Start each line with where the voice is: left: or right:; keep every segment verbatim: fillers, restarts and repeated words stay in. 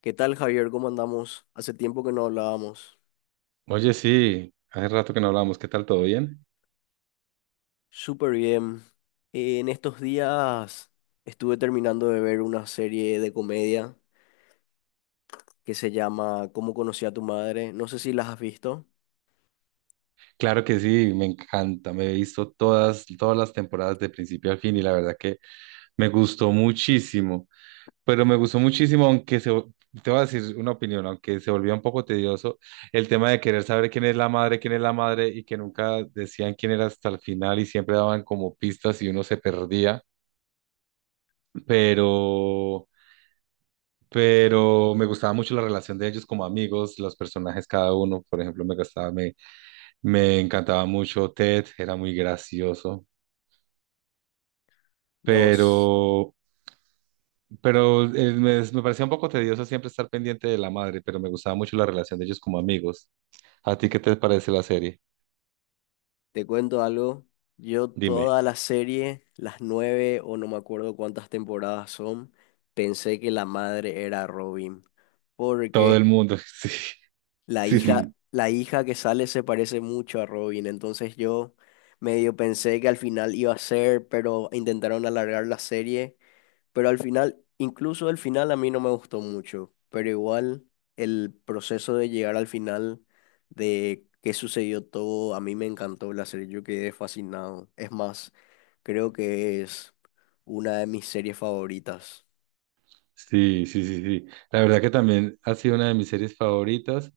left: ¿Qué tal, Javier? ¿Cómo andamos? Hace tiempo que no hablábamos.
right: Oye, sí, hace rato que no hablamos, ¿qué tal? ¿Todo bien?
left: Súper bien. Eh, en estos días estuve terminando de ver una serie de comedia que se llama ¿Cómo conocí a tu madre? No sé si las has visto.
right: Claro que sí, me encanta, me he visto todas, todas las temporadas de principio al fin y la verdad que me gustó muchísimo, pero me gustó muchísimo, aunque se, vo- te voy a decir una opinión, aunque se volvió un poco tedioso el tema de querer saber quién es la madre, quién es la madre y que nunca decían quién era hasta el final y siempre daban como pistas y uno se perdía, pero... Pero me gustaba mucho la relación de ellos como amigos, los personajes cada uno, por ejemplo, me gustaba, me encantaba mucho Ted, era muy gracioso,
left: Nos,
right: pero, pero eh, me, me parecía un poco tedioso siempre estar pendiente de la madre, pero me gustaba mucho la relación de ellos como amigos. ¿A ti qué te parece la serie?
left: Te cuento algo. Yo
right: Dime.
left: toda la serie, las nueve o no me acuerdo cuántas temporadas son, pensé que la madre era Robin.
right: Todo
left: Porque
right: el mundo, sí,
left: La
right: sí,
left: hija,
right: sí,
left: la hija que sale se parece mucho a Robin, entonces yo medio pensé que al final iba a ser, pero intentaron alargar la serie. Pero al final, incluso el final a mí no me gustó mucho, pero igual el proceso de llegar al final, de qué sucedió todo, a mí me encantó la serie, yo quedé fascinado. Es más, creo que es una de mis series favoritas.
right: sí, sí, sí, sí. La verdad que también ha sido una de mis series favoritas,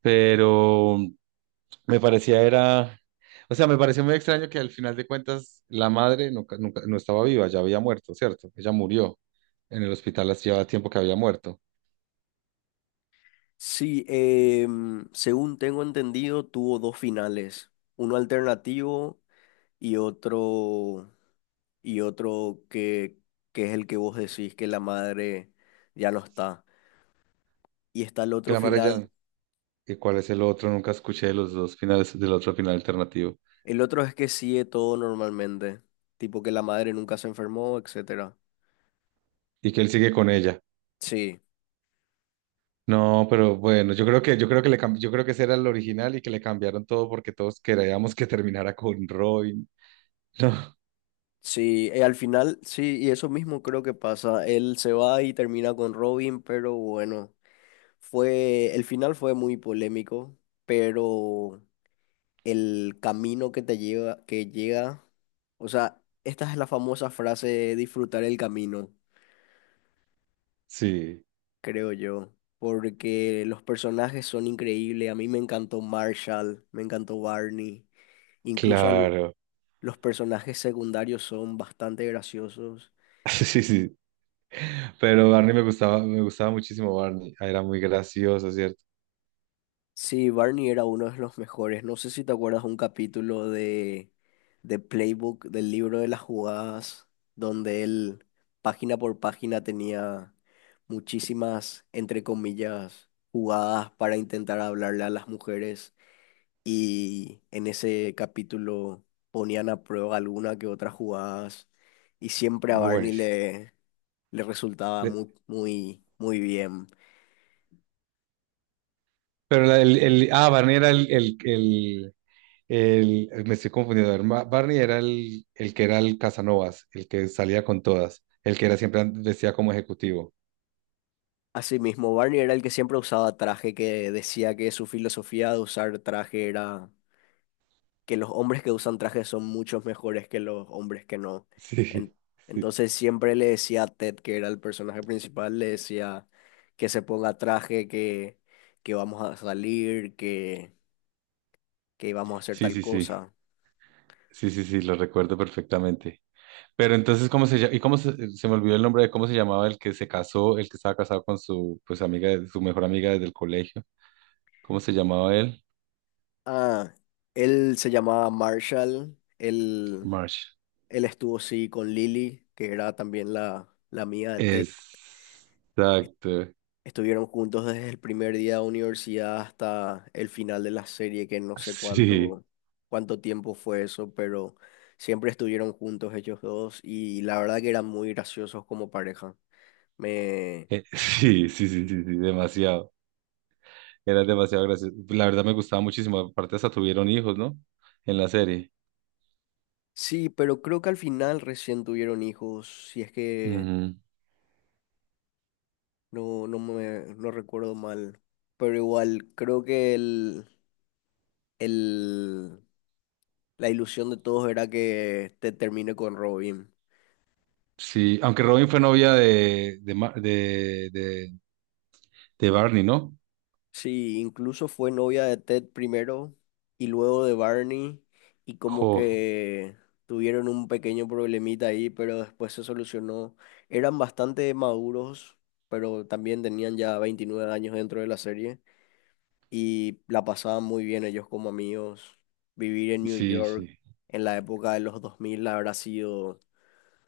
right: pero Me parecía era, o sea, me pareció muy extraño que al final de cuentas la madre nunca, nunca, no estaba viva, ya había muerto, ¿cierto? Ella murió en el hospital, hace ya tiempo que había muerto.
left: Sí, em, según tengo entendido, tuvo dos finales, uno alternativo y otro y otro que, que es el que vos decís, que la madre ya no está. Y está el
right: Que
left: otro
right: la madre
left: final:
right: ya, ¿y cuál es el otro? Nunca escuché de los dos finales, del otro final alternativo.
left: el otro es que sigue todo normalmente, tipo que la madre nunca se enfermó, etcétera.
right: Y que él sigue con ella.
left: Sí,
right: No, pero bueno, yo creo que, yo creo que le, cam- yo creo que ese era el original y que le cambiaron todo porque todos queríamos que terminara con Robin. No,
left: sí, eh, al final, sí, y eso mismo creo que pasa. Él se va y termina con Robin, pero bueno, fue, el final fue muy polémico, pero el camino que te lleva, que llega. O sea, esta es la famosa frase de disfrutar el camino,
right: sí,
left: creo yo, porque los personajes son increíbles. A mí me encantó Marshall, me encantó Barney, incluso al-
right: claro.
left: los personajes secundarios son bastante graciosos.
right: Sí, sí. Pero Barney me gustaba, me gustaba muchísimo Barney. Ah, era muy gracioso, ¿cierto?
left: Sí, Barney era uno de los mejores. No sé si te acuerdas un capítulo de, de Playbook, del libro de las jugadas, donde él, página por página, tenía muchísimas, entre comillas, jugadas para intentar hablarle a las mujeres. Y en ese capítulo ponían a prueba alguna que otras jugadas. Y siempre a
right: Bueno,
left: Barney le, le resultaba
right: Le-
left: muy, muy, muy bien.
right: Pero la- el, el- ah, Barney era el, el, el, el- me estoy confundiendo. A ver, Ma- Barney era el, el que era el Casanovas, el que salía con todas, el que era siempre vestía como ejecutivo.
left: Asimismo, Barney era el que siempre usaba traje, que decía que su filosofía de usar traje era que los hombres que usan traje son muchos mejores que los hombres que no.
right: Sí,
left: En-
right: sí.
left: entonces siempre le decía a Ted, que era el personaje principal, le decía que se ponga traje, que, que vamos a salir, que, que íbamos a hacer
right: Sí,
left: tal
right: sí, sí.
left: cosa.
right: Sí, sí, sí, lo recuerdo perfectamente. Pero entonces, ¿cómo se llama? Y cómo se, se me olvidó el nombre de cómo se llamaba el que se casó, el que estaba casado con su pues amiga, su mejor amiga desde el colegio. ¿Cómo se llamaba él?
left: Ah, él se llamaba Marshall. él,
right: March.
left: él estuvo sí con Lily, que era también la, la amiga de Ted.
right: Exacto.
left: Estuvieron juntos desde el primer día de universidad hasta el final de la serie, que no sé
right: Sí,
left: cuánto, cuánto tiempo fue eso, pero siempre estuvieron juntos ellos dos y la verdad que eran muy graciosos como pareja. Me...
right: eh, sí, sí, sí, sí, sí, demasiado. Era demasiado gracioso. La verdad me gustaba muchísimo. Aparte hasta tuvieron hijos, ¿no? En la serie.
left: Sí, pero creo que al final recién tuvieron hijos, si es que
right: Ujú.
left: no, no me, no recuerdo mal. Pero igual, creo que el, el, la ilusión de todos era que te termine con Robin.
right: Sí, aunque Robin fue novia de, de, Ma- de, de, de Barney, ¿no?
left: Sí, incluso fue novia de Ted primero y luego de Barney, y como
right: Jo,
left: que tuvieron un pequeño problemita ahí, pero después se solucionó. Eran bastante maduros, pero también tenían ya veintinueve años dentro de la serie y la pasaban muy bien ellos como amigos. Vivir en New
right: sí,
left: York
right: sí.
left: en la época de los dos mil habrá sido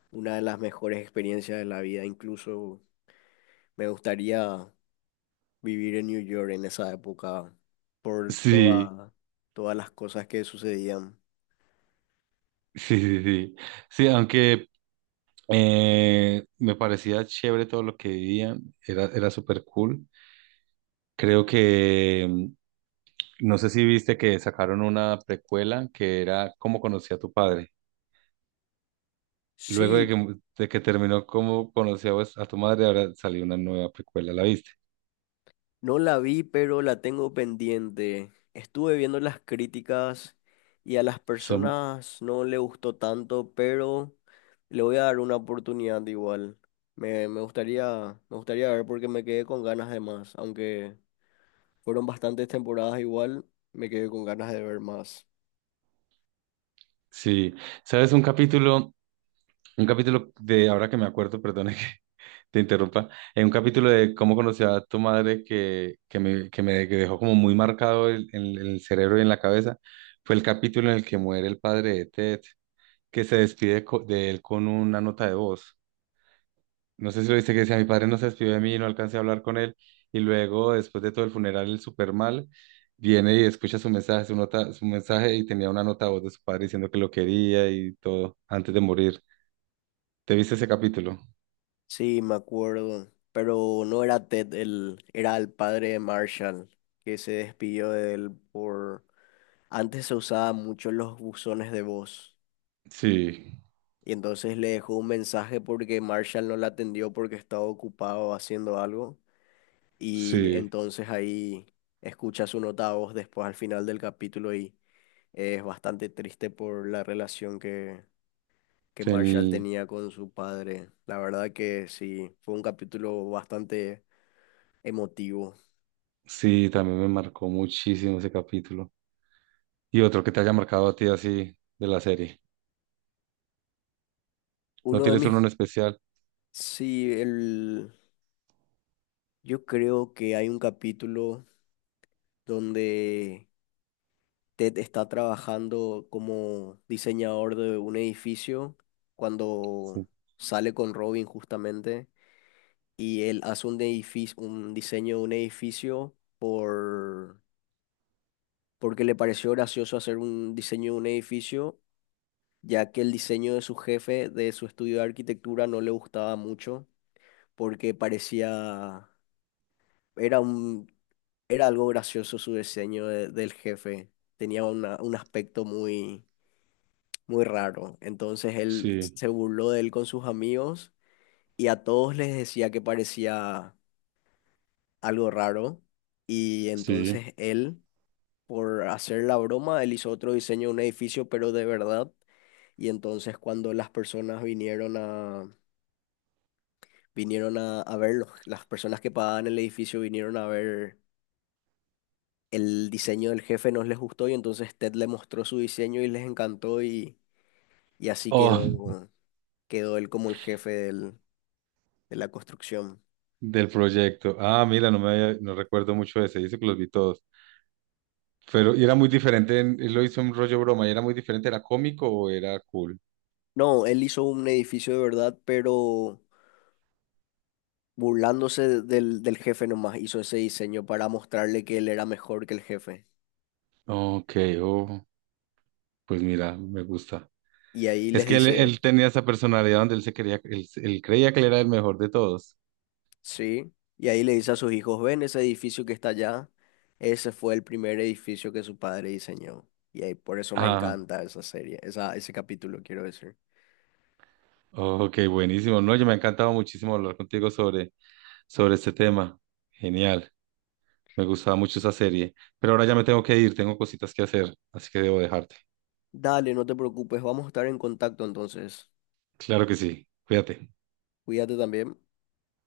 left: una de las mejores experiencias de la vida. Incluso me gustaría vivir en New York en esa época por
right: Sí,
left: toda- todas las cosas que sucedían.
right: sí, sí, sí. Sí, aunque eh, me parecía chévere todo lo que vivían, era, era súper cool. Creo que No sé si viste que sacaron una precuela que era ¿Cómo conocí a tu padre? Luego de
left: Sí,
right: que, de que terminó ¿Cómo conocí a, vos- a tu madre? Ahora salió una nueva precuela, ¿la viste?
left: no la vi, pero la tengo pendiente. Estuve viendo las críticas y a las
right: Y son,
left: personas no le gustó tanto, pero le voy a dar una oportunidad igual. Me, me gustaría, me gustaría, ver, porque me quedé con ganas de más, aunque fueron bastantes temporadas igual, me quedé con ganas de ver más.
right: sí, ¿sabes? Un capítulo, un capítulo de, ahora que me acuerdo, perdona que te interrumpa, en un capítulo de ¿Cómo conocí a tu madre?, que, que me, que me que dejó como muy marcado el- en el cerebro y en la cabeza, fue el capítulo en el que muere el padre de Ted, que se despide co- de él con una nota de voz. No sé si lo viste, que decía, mi padre no se despidió de mí, no alcancé a hablar con él. Y luego, después de todo el funeral, el super mal, viene y escucha su mensaje, su nota, su mensaje, y tenía una nota de voz de su padre diciendo que lo quería y todo, antes de morir. ¿Te viste ese capítulo?
left: Sí, me acuerdo, pero no era Ted, el, era el padre de Marshall, que se despidió de él por... Antes se usaba mucho los buzones de voz,
right: Sí,
left: y entonces le dejó un mensaje porque Marshall no la atendió porque estaba ocupado haciendo algo, y
right: sí,
left: entonces ahí escucha su nota de voz después, al final del capítulo, y es bastante triste por la relación que, que Marshall
right: tení,
left: tenía con su padre. La verdad que sí, fue un capítulo bastante emotivo.
right: sí, también me marcó muchísimo ese capítulo. Y otro que te haya marcado a ti así de la serie. ¿No
left: Uno de
right: tienes uno en
left: mis...
right: especial?
left: Sí, el... yo creo que hay un capítulo donde Ted está trabajando como diseñador de un edificio cuando
right: Sí,
left: sale con Robin justamente, y él hace un edificio, un diseño de un edificio por... porque le pareció gracioso hacer un diseño de un edificio, ya que el diseño de su jefe, de su estudio de arquitectura, no le gustaba mucho porque parecía Era un, era algo gracioso su diseño de- del jefe. Tenía una- un aspecto muy, muy raro. Entonces él
right: sí,
left: se burló de él con sus amigos y a todos les decía que parecía algo raro. Y
right: sí.
left: entonces él, por hacer la broma, él hizo otro diseño de un edificio, pero de verdad. Y entonces cuando las personas vinieron a, vinieron a, a ver, los- las personas que pagaban el edificio vinieron a ver, el diseño del jefe no les gustó, y entonces Ted le mostró su diseño y les encantó, y, y así
right: Oh,
left: quedó, quedó él como el jefe del- de la construcción.
right: del proyecto. Ah, mira, no me había- no recuerdo mucho ese. Dice que los vi todos. Pero, y era muy diferente, en- él lo hizo en rollo broma, y era muy diferente, ¿era cómico o era cool?
left: No, él hizo un edificio de verdad, pero burlándose del, del jefe nomás, hizo ese diseño para mostrarle que él era mejor que el jefe.
right: Ok, oh, pues mira, me gusta.
left: Y ahí
right: Es
left: les
right: que él,
left: dice,
right: él tenía esa personalidad donde él se creía, él, él creía que él era el mejor de todos.
left: sí, y ahí le dice a sus hijos: ven ese edificio que está allá, ese fue el primer edificio que su padre diseñó. Y ahí, por eso me
right: Ah,
left: encanta esa serie, esa, ese capítulo, quiero decir.
right: ok, buenísimo. No, yo me ha encantado muchísimo hablar contigo sobre, sobre este tema. Genial, me gustaba mucho esa serie. Pero ahora ya me tengo que ir, tengo cositas que hacer, así que debo dejarte.
left: Dale, no te preocupes, vamos a estar en contacto entonces.
right: Claro que sí, cuídate.
left: Cuídate también.